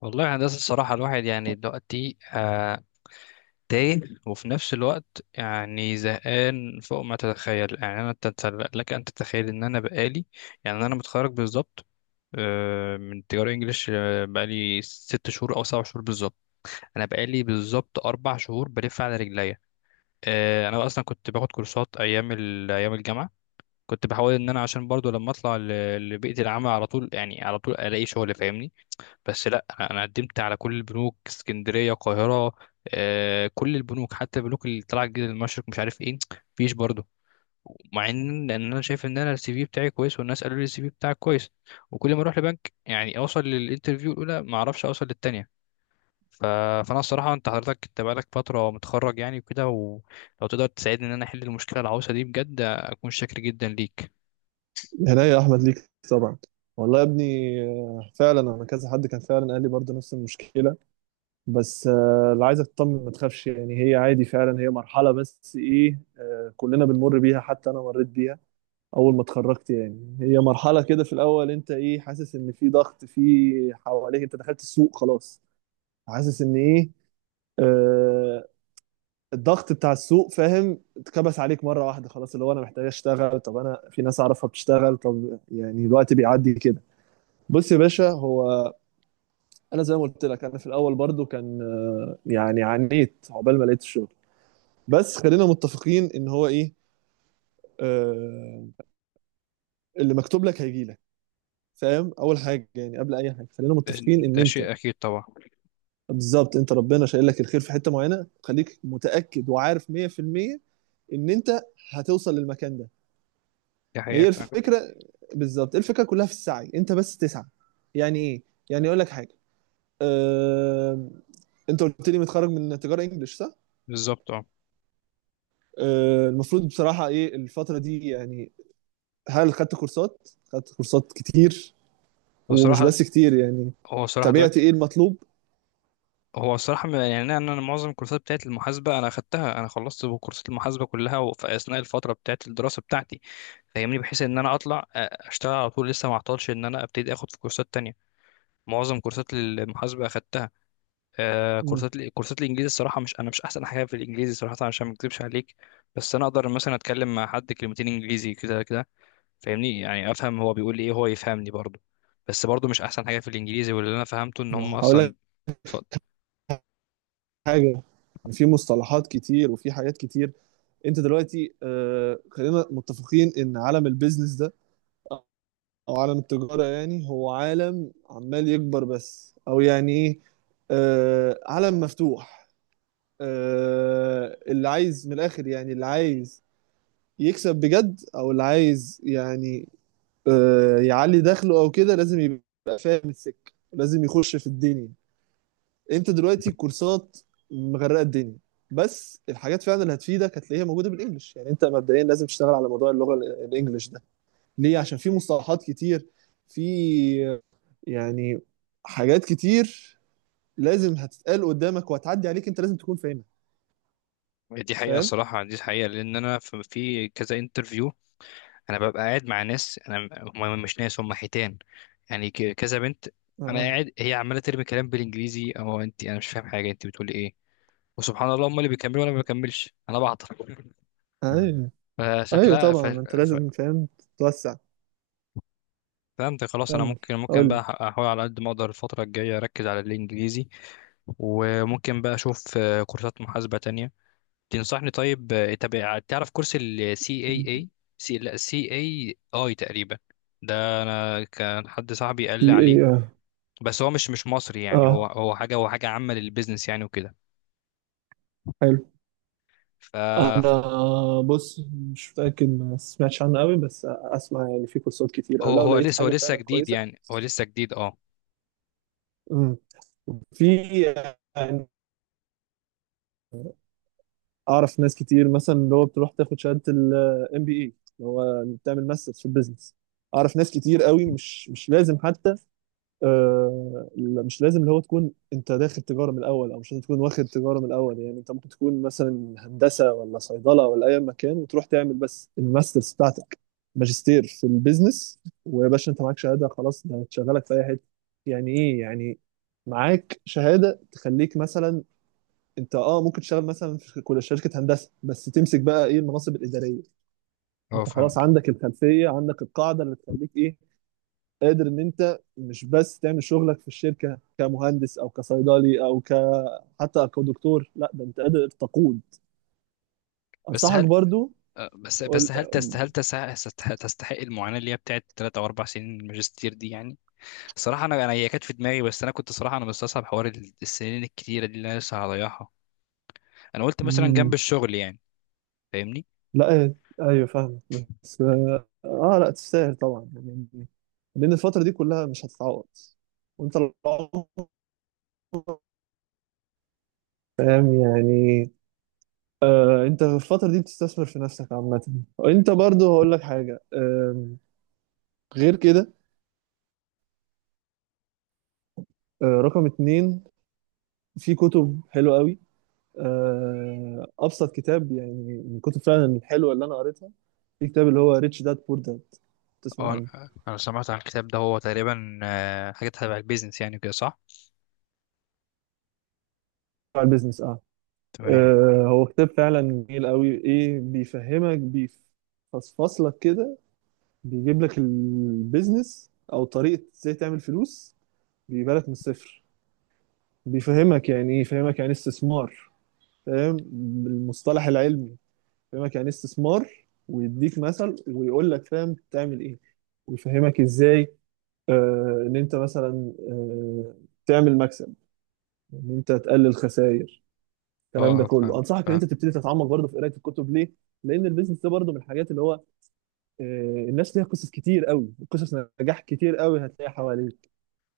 والله يا هندسة، الصراحة الواحد يعني دلوقتي تايه، وفي نفس الوقت يعني زهقان فوق ما تتخيل. يعني أنا لك أن تتخيل إن أنا بقالي، يعني أنا متخرج بالظبط من تجارة إنجليش، بقالي ست شهور أو سبع شهور بالظبط. أنا بقالي بالظبط أربع شهور بلف على رجليا. أنا أصلا كنت باخد كورسات أيام الجامعة. كنت بحاول إن أنا عشان برضو لما لبيئة العمل على طول، يعني على طول ألاقي شغل، فاهمني؟ بس لا، أنا قدمت على كل البنوك، اسكندريه، القاهره، كل البنوك، حتى البنوك اللي طلعت جديد، المشرق، مش عارف ايه، مفيش برضه. مع لأن انا شايف ان انا السي في بتاعي كويس، والناس قالوا لي السي في بتاعك كويس، وكل ما اروح لبنك يعني اوصل للانترفيو الاولى ما اعرفش اوصل للتانيه. ف... فانا الصراحه، انت حضرتك بقالك فتره متخرج يعني وكده، ولو تقدر تساعدني ان انا احل المشكله العويصه دي بجد اكون شاكر جدا ليك. هنا يا احمد، ليك طبعا. والله يا ابني، فعلا انا كذا حد كان فعلا قال لي برضه نفس المشكله. بس اللي عايزك تطمن، ما تخافش يعني، هي عادي فعلا، هي مرحله بس ايه، كلنا بنمر بيها حتى انا مريت بيها اول ما اتخرجت، يعني هي مرحله كده في الاول. انت ايه، حاسس ان في ضغط في حواليك، انت دخلت السوق خلاص، حاسس ان ايه، آه، الضغط بتاع السوق، فاهم؟ اتكبس عليك مره واحده، خلاص اللي هو انا محتاج اشتغل، طب انا في ناس اعرفها بتشتغل، طب يعني الوقت بيعدي كده. بص يا باشا، هو انا زي ما قلت لك، انا في الاول برضو كان يعني عانيت عقبال ما لقيت الشغل. بس خلينا متفقين ان هو ايه، آه، اللي مكتوب لك هيجي لك، فاهم؟ اول حاجه يعني قبل اي حاجه، خلينا ده, متفقين ان ده انت شيء اكيد طبعا. بالظبط، انت ربنا شايل لك الخير في حته معينه، خليك متاكد وعارف 100% ان انت هتوصل للمكان ده. دي حقيقه هي فعلا. الفكره بالظبط، الفكره كلها في السعي، انت بس تسعى. يعني ايه؟ يعني اقول لك حاجه. آه، انت قلت لي متخرج من تجاره انجلش، صح؟ بالظبط اه. المفروض بصراحة ايه الفترة دي يعني؟ هل خدت كورسات؟ خدت كورسات كتير، ومش بصراحه، بس كتير يعني، هو الصراحة تابعت دلوقتي، ايه المطلوب؟ هو الصراحة يعني أنا معظم الكورسات بتاعت المحاسبة أنا أخدتها. أنا خلصت كورسات المحاسبة كلها في أثناء الفترة بتاعت الدراسة بتاعتي، فاهمني؟ بحيث إن أنا أشتغل على طول، لسه ما أعطلش إن أنا أبتدي أخد في كورسات تانية. معظم كورسات المحاسبة أخدتها. مم، كورسات الإنجليزي، الصراحة مش أنا مش أحسن حاجة في الإنجليزي صراحة، عشان ما أكذبش عليك. بس أنا أقدر مثلا أتكلم مع حد كلمتين إنجليزي كده كده، فاهمني؟ يعني أفهم هو بيقول لي إيه، هو يفهمني برضه. بس برضه مش أحسن حاجة في الإنجليزي. واللي أنا فهمته إن هم ما هقول أصلا، لك حاجة، في مصطلحات كتير وفي حاجات كتير. انت دلوقتي، خلينا متفقين ان عالم البيزنس ده او عالم التجارة، يعني هو عالم عمال يكبر بس، او يعني ايه، عالم مفتوح. اللي عايز من الاخر، يعني اللي عايز يكسب بجد، او اللي عايز يعني يعلي دخله او كده، لازم يبقى فاهم السكه، لازم يخش في الدنيا. انت دلوقتي الكورسات مغرقه الدنيا، بس الحاجات فعلا اللي هتفيدك هتلاقيها موجوده بالانجلش. يعني انت مبدئيا لازم تشتغل على موضوع اللغه الانجليش ده، ليه؟ عشان في مصطلحات كتير، في آه، يعني حاجات كتير لازم هتتقال قدامك وهتعدي عليك، انت لازم تكون فاهمها، دي حقيقة، فاهم؟ الصراحة دي حقيقة. لأن أنا في كذا انترفيو، أنا ببقى قاعد مع ناس. أنا، هم مش ناس، هم حيتان. يعني كذا بنت أنا آه. قاعد، هي عمالة ترمي كلام بالإنجليزي، أو أنت، أنا مش فاهم حاجة أنت بتقولي إيه. وسبحان الله، هم اللي بيكملوا وأنا ما بكملش، أنا بعطل. مم. ايوه. ايوه فشكلها. طبعا، انت ف... لازم فاهم توسع. فهمت خلاص. انا كمل، ممكن قول ممكن لي. بقى احاول على قد ما اقدر الفتره الجايه اركز على الانجليزي. وممكن بقى اشوف كورسات محاسبه تانية تنصحني. طيب طب تعرف كورس ال CAA، سي لا CAI تقريبا؟ ده انا كان حد صاحبي قال دي لي عليه. ايه؟ اه. بس هو مش مصري، يعني هو آه، هو حاجه هو حاجه عامه للبيزنس يعني وكده. حلو. ف انا بص، مش متاكد، ما سمعتش عنه قوي، بس اسمع يعني، في كورسات كتير، او هو لو هو لقيت لسه هو حاجه لسه فعلا جديد، كويسه. يعني هو لسه جديد اه. مم. في يعني، اعرف ناس كتير مثلا اللي هو بتروح تاخد شهاده MBA، اللي هو بتعمل ماسترز في البيزنس. اعرف ناس كتير قوي مش لازم حتى، مش لازم اللي هو تكون انت داخل تجاره من الاول، او مش لازم تكون واخد تجاره من الاول. يعني انت ممكن تكون مثلا هندسه، ولا صيدله، ولا اي مكان، وتروح تعمل بس الماسترز بتاعتك، ماجستير في البيزنس. ويا باشا انت معاك شهاده خلاص، ده هتشغلك في اي حته. يعني ايه يعني، معاك شهاده تخليك مثلا، انت اه ممكن تشتغل مثلا في كل شركه هندسه، بس تمسك بقى ايه، المناصب الاداريه. اه انت خلاص فهمت. عندك الخلفيه، عندك القاعده اللي تخليك ايه، قادر ان انت مش بس تعمل شغلك في الشركه كمهندس او كصيدلي او ك حتى كدكتور، لا ده انت قادر تقود. بس انصحك هل برضو. بس قول. هل تست هل تس- تستحق تستحق المعاناه اللي هي بتاعت ثلاث او اربع سنين الماجستير دي يعني. صراحه انا هي كانت في دماغي، بس انا كنت صراحه انا مستصعب حوار السنين الكتيره دي اللي انا لسه هضيعها. انا قلت مثلا جنب مم، الشغل يعني. فاهمني. لا إيه، ايوه فاهم. بس اه لا تستاهل طبعا يعني، لان الفتره دي كلها مش هتتعوض وانت العمر، فاهم يعني؟ انت في الفتره دي بتستثمر في نفسك عامه. وانت برضو هقول لك حاجه غير كده، رقم 2، في كتب حلوه قوي. ابسط كتاب يعني، من الكتب فعلا الحلوه اللي انا قريتها، في كتاب اللي هو ريتش داد بور داد، تسمع اه، عنه؟ انا سمعت عن الكتاب ده، هو تقريبا حاجه تبع البيزنس يعني كده، صح؟ بتاع البيزنس اه. تمام. هو كتاب فعلا جميل قوي، ايه، بيفهمك، بيفصفصلك كده، بيجيب لك البيزنس، او طريقه ازاي تعمل فلوس، بيجيبها لك من الصفر. بيفهمك يعني ايه، يفهمك يعني إيه استثمار، فاهم، بالمصطلح العلمي، يفهمك يعني إيه استثمار، ويديك مثل، ويقول لك فاهم تعمل ايه، ويفهمك ازاي ان انت مثلا تعمل مكسب، ان انت تقلل خسائر. الكلام ده اه كله، فهمت انصحك ان فهمت. انت تبتدي تتعمق برضه في قرايه الكتب، ليه؟ لان البيزنس ده برضه من الحاجات اللي هو الناس ليها قصص كتير قوي، قصص نجاح كتير قوي هتلاقيها حواليك.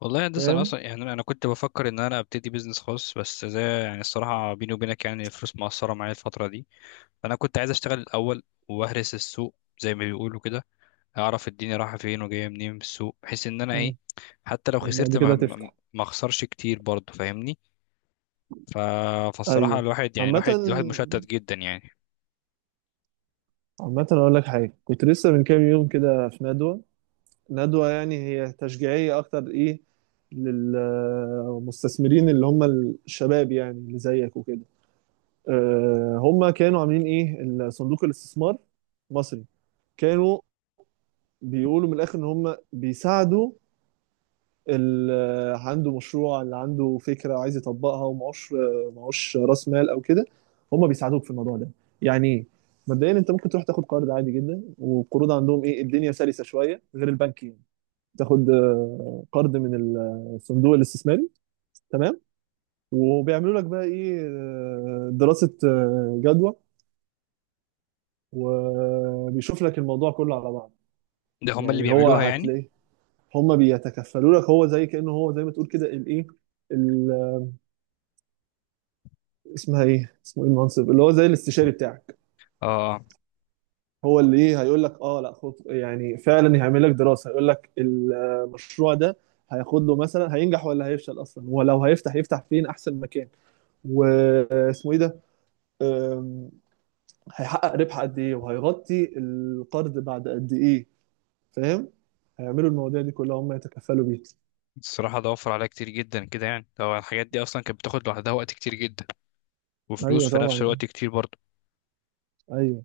والله يا هندسه، انا فاهم؟ اصلا يعني انا كنت بفكر ان انا ابتدي بيزنس خاص، بس زي يعني الصراحه بيني وبينك يعني الفلوس مقصره معايا الفتره دي. فانا كنت عايز اشتغل الاول واهرس السوق زي ما بيقولوا كده، اعرف الدنيا رايحه فين وجايه منين في السوق، بحيث ان انا مم. ايه، حتى لو خسرت وبعد ما كده ما تفتح. ما اخسرش كتير برضه، فاهمني؟ ف... فالصراحه ايوه. الواحد يعني عامه الواحد مشتت جدا يعني. عامه اقول لك حاجه، كنت لسه من كام يوم كده في ندوه، ندوه يعني هي تشجيعيه اكتر، ايه، للمستثمرين اللي هم الشباب، يعني اللي زيك وكده. هم كانوا عاملين ايه، صندوق الاستثمار مصري، كانوا بيقولوا من الاخر ان هم بيساعدوا اللي عنده مشروع، اللي عنده فكره وعايز يطبقها ومعوش، معوش راس مال او كده، هم بيساعدوك في الموضوع ده. يعني ايه؟ مبدئيا انت ممكن تروح تاخد قرض عادي جدا، والقروض عندهم ايه، الدنيا سلسه شويه غير البنك يعني، تاخد قرض من الصندوق الاستثماري، تمام. وبيعملوا لك بقى ايه، دراسه جدوى، وبيشوف لك الموضوع كله على بعض. ده هم اللي يعني هو بيعملوها يعني؟ هتلاقيه، هم بيتكفلوا لك، هو زي ما تقول كده الايه، ال- اسمه ايه، المنصب اللي هو زي الاستشاري بتاعك. اه، هو اللي ايه، هيقول لك اه لا خد، يعني فعلا هيعمل لك دراسة، هيقول لك المشروع ده هياخد له مثلا، هينجح ولا هيفشل اصلا، ولو هيفتح يفتح فين احسن مكان، واسمه ايه ده، أم، هيحقق ربح قد ايه وهيغطي القرض بعد قد ايه، فاهم؟ هيعملوا المواضيع دي كلها، هم يتكفلوا بيها. الصراحة ده وفر عليا كتير جدا كده، يعني لو الحاجات دي أصلا كانت بتاخد لوحدها وقت كتير جدا، وفلوس ايوه في طبعا نفس يعني. الوقت كتير برضه. ايوه.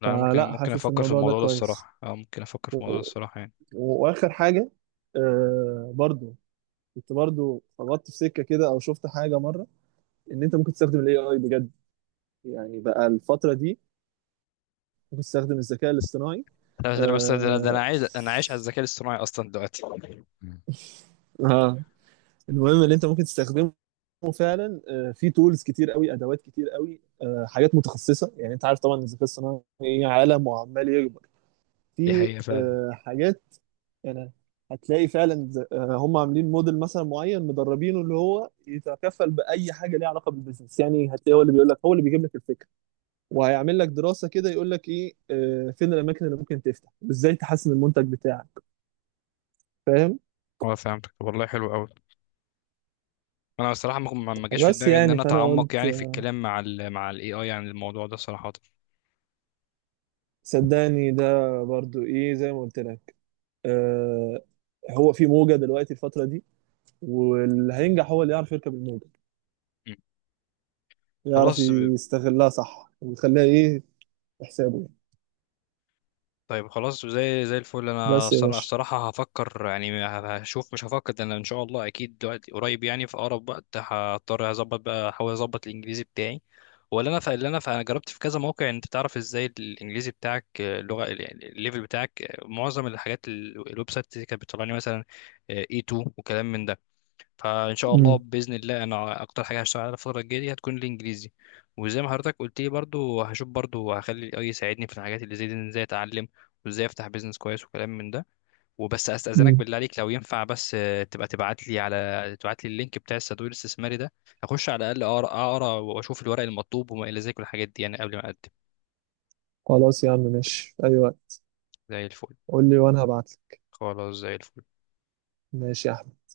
لا، أنا ممكن فلا ممكن حاسس أفكر في الموضوع ده الموضوع ده كويس. الصراحة. أه، ممكن أفكر في الموضوع ده و... الصراحة يعني. واخر حاجه برضو، كنت برضو خبطت في سكه كده او شفت حاجه مره ان انت ممكن تستخدم AI بجد، يعني بقى الفتره دي ممكن تستخدم الذكاء الاصطناعي. لا، ده أنا بس، ده آه... أنا عايز أنا عايش على الذكاء الاصطناعي أصلا دلوقتي. اه، المهم ان انت ممكن تستخدمه فعلا. في تولز كتير قوي، ادوات كتير قوي، حاجات متخصصه. يعني انت عارف طبعا الذكاء الصناعي عالم وعمال يكبر، دي في حقيقة فعلا. حاجات، يعني هتلاقي فعلا هم عاملين موديل مثلا معين مدربينه اللي هو يتكفل باي حاجه ليها علاقه بالبيزنس، يعني هتلاقي هو اللي بيقول لك، هو اللي بيجيب لك الفكره، وهيعمل لك دراسه كده، يقول لك ايه، فين الاماكن اللي ممكن تفتح، وازاي تحسن المنتج بتاعك، فاهم؟ أه فهمتك. طب والله حلو أوي. أنا الصراحة ما جاش في بس دماغي إن يعني، أنا فانا أتعمق قلت يعني في الكلام مع ال مع ال AI يعني الموضوع ده صراحة. صدقني ده برضو ايه، زي ما قلت لك، آه هو في موجه دلوقتي الفتره دي، واللي هينجح هو اللي يعرف يركب الموجه، م. يعرف خلاص. يستغلها صح ويخليها ايه، في حسابه يعني. طيب خلاص زي الفل. انا بس يا باشا. الصراحه هفكر يعني، هشوف، مش هفكر ده، انا ان شاء الله اكيد دلوقتي قريب يعني في اقرب وقت هضطر اظبط بقى احاول اظبط الانجليزي بتاعي. ولا انا انا جربت في كذا موقع، انت تعرف ازاي الانجليزي بتاعك، اللغه يعني الليفل بتاعك، معظم الحاجات الويب سايت اللي كانت بتطلعني مثلا A2 وكلام من ده. فان شاء الله امم باذن الله انا اكتر حاجه هشتغل عليها الفتره الجايه دي هتكون الانجليزي. وزي ما حضرتك قلت لي برضو هشوف، برضو هخلي الاي يساعدني في الحاجات اللي زي دي، إن ازاي اتعلم وازاي افتح بيزنس كويس وكلام من ده. وبس استاذنك بالله عليك لو ينفع، بس تبقى تبعت لي اللينك بتاع الصندوق الاستثماري ده. اخش على الاقل اقرا، واشوف الورق المطلوب وما الى ذلك والحاجات دي يعني قبل ما اقدم. خلاص يا عم، ماشي، أيوة، زي الفل. قول لي وأنا هبعتلك، خلاص زي الفل. ماشي يا أحمد.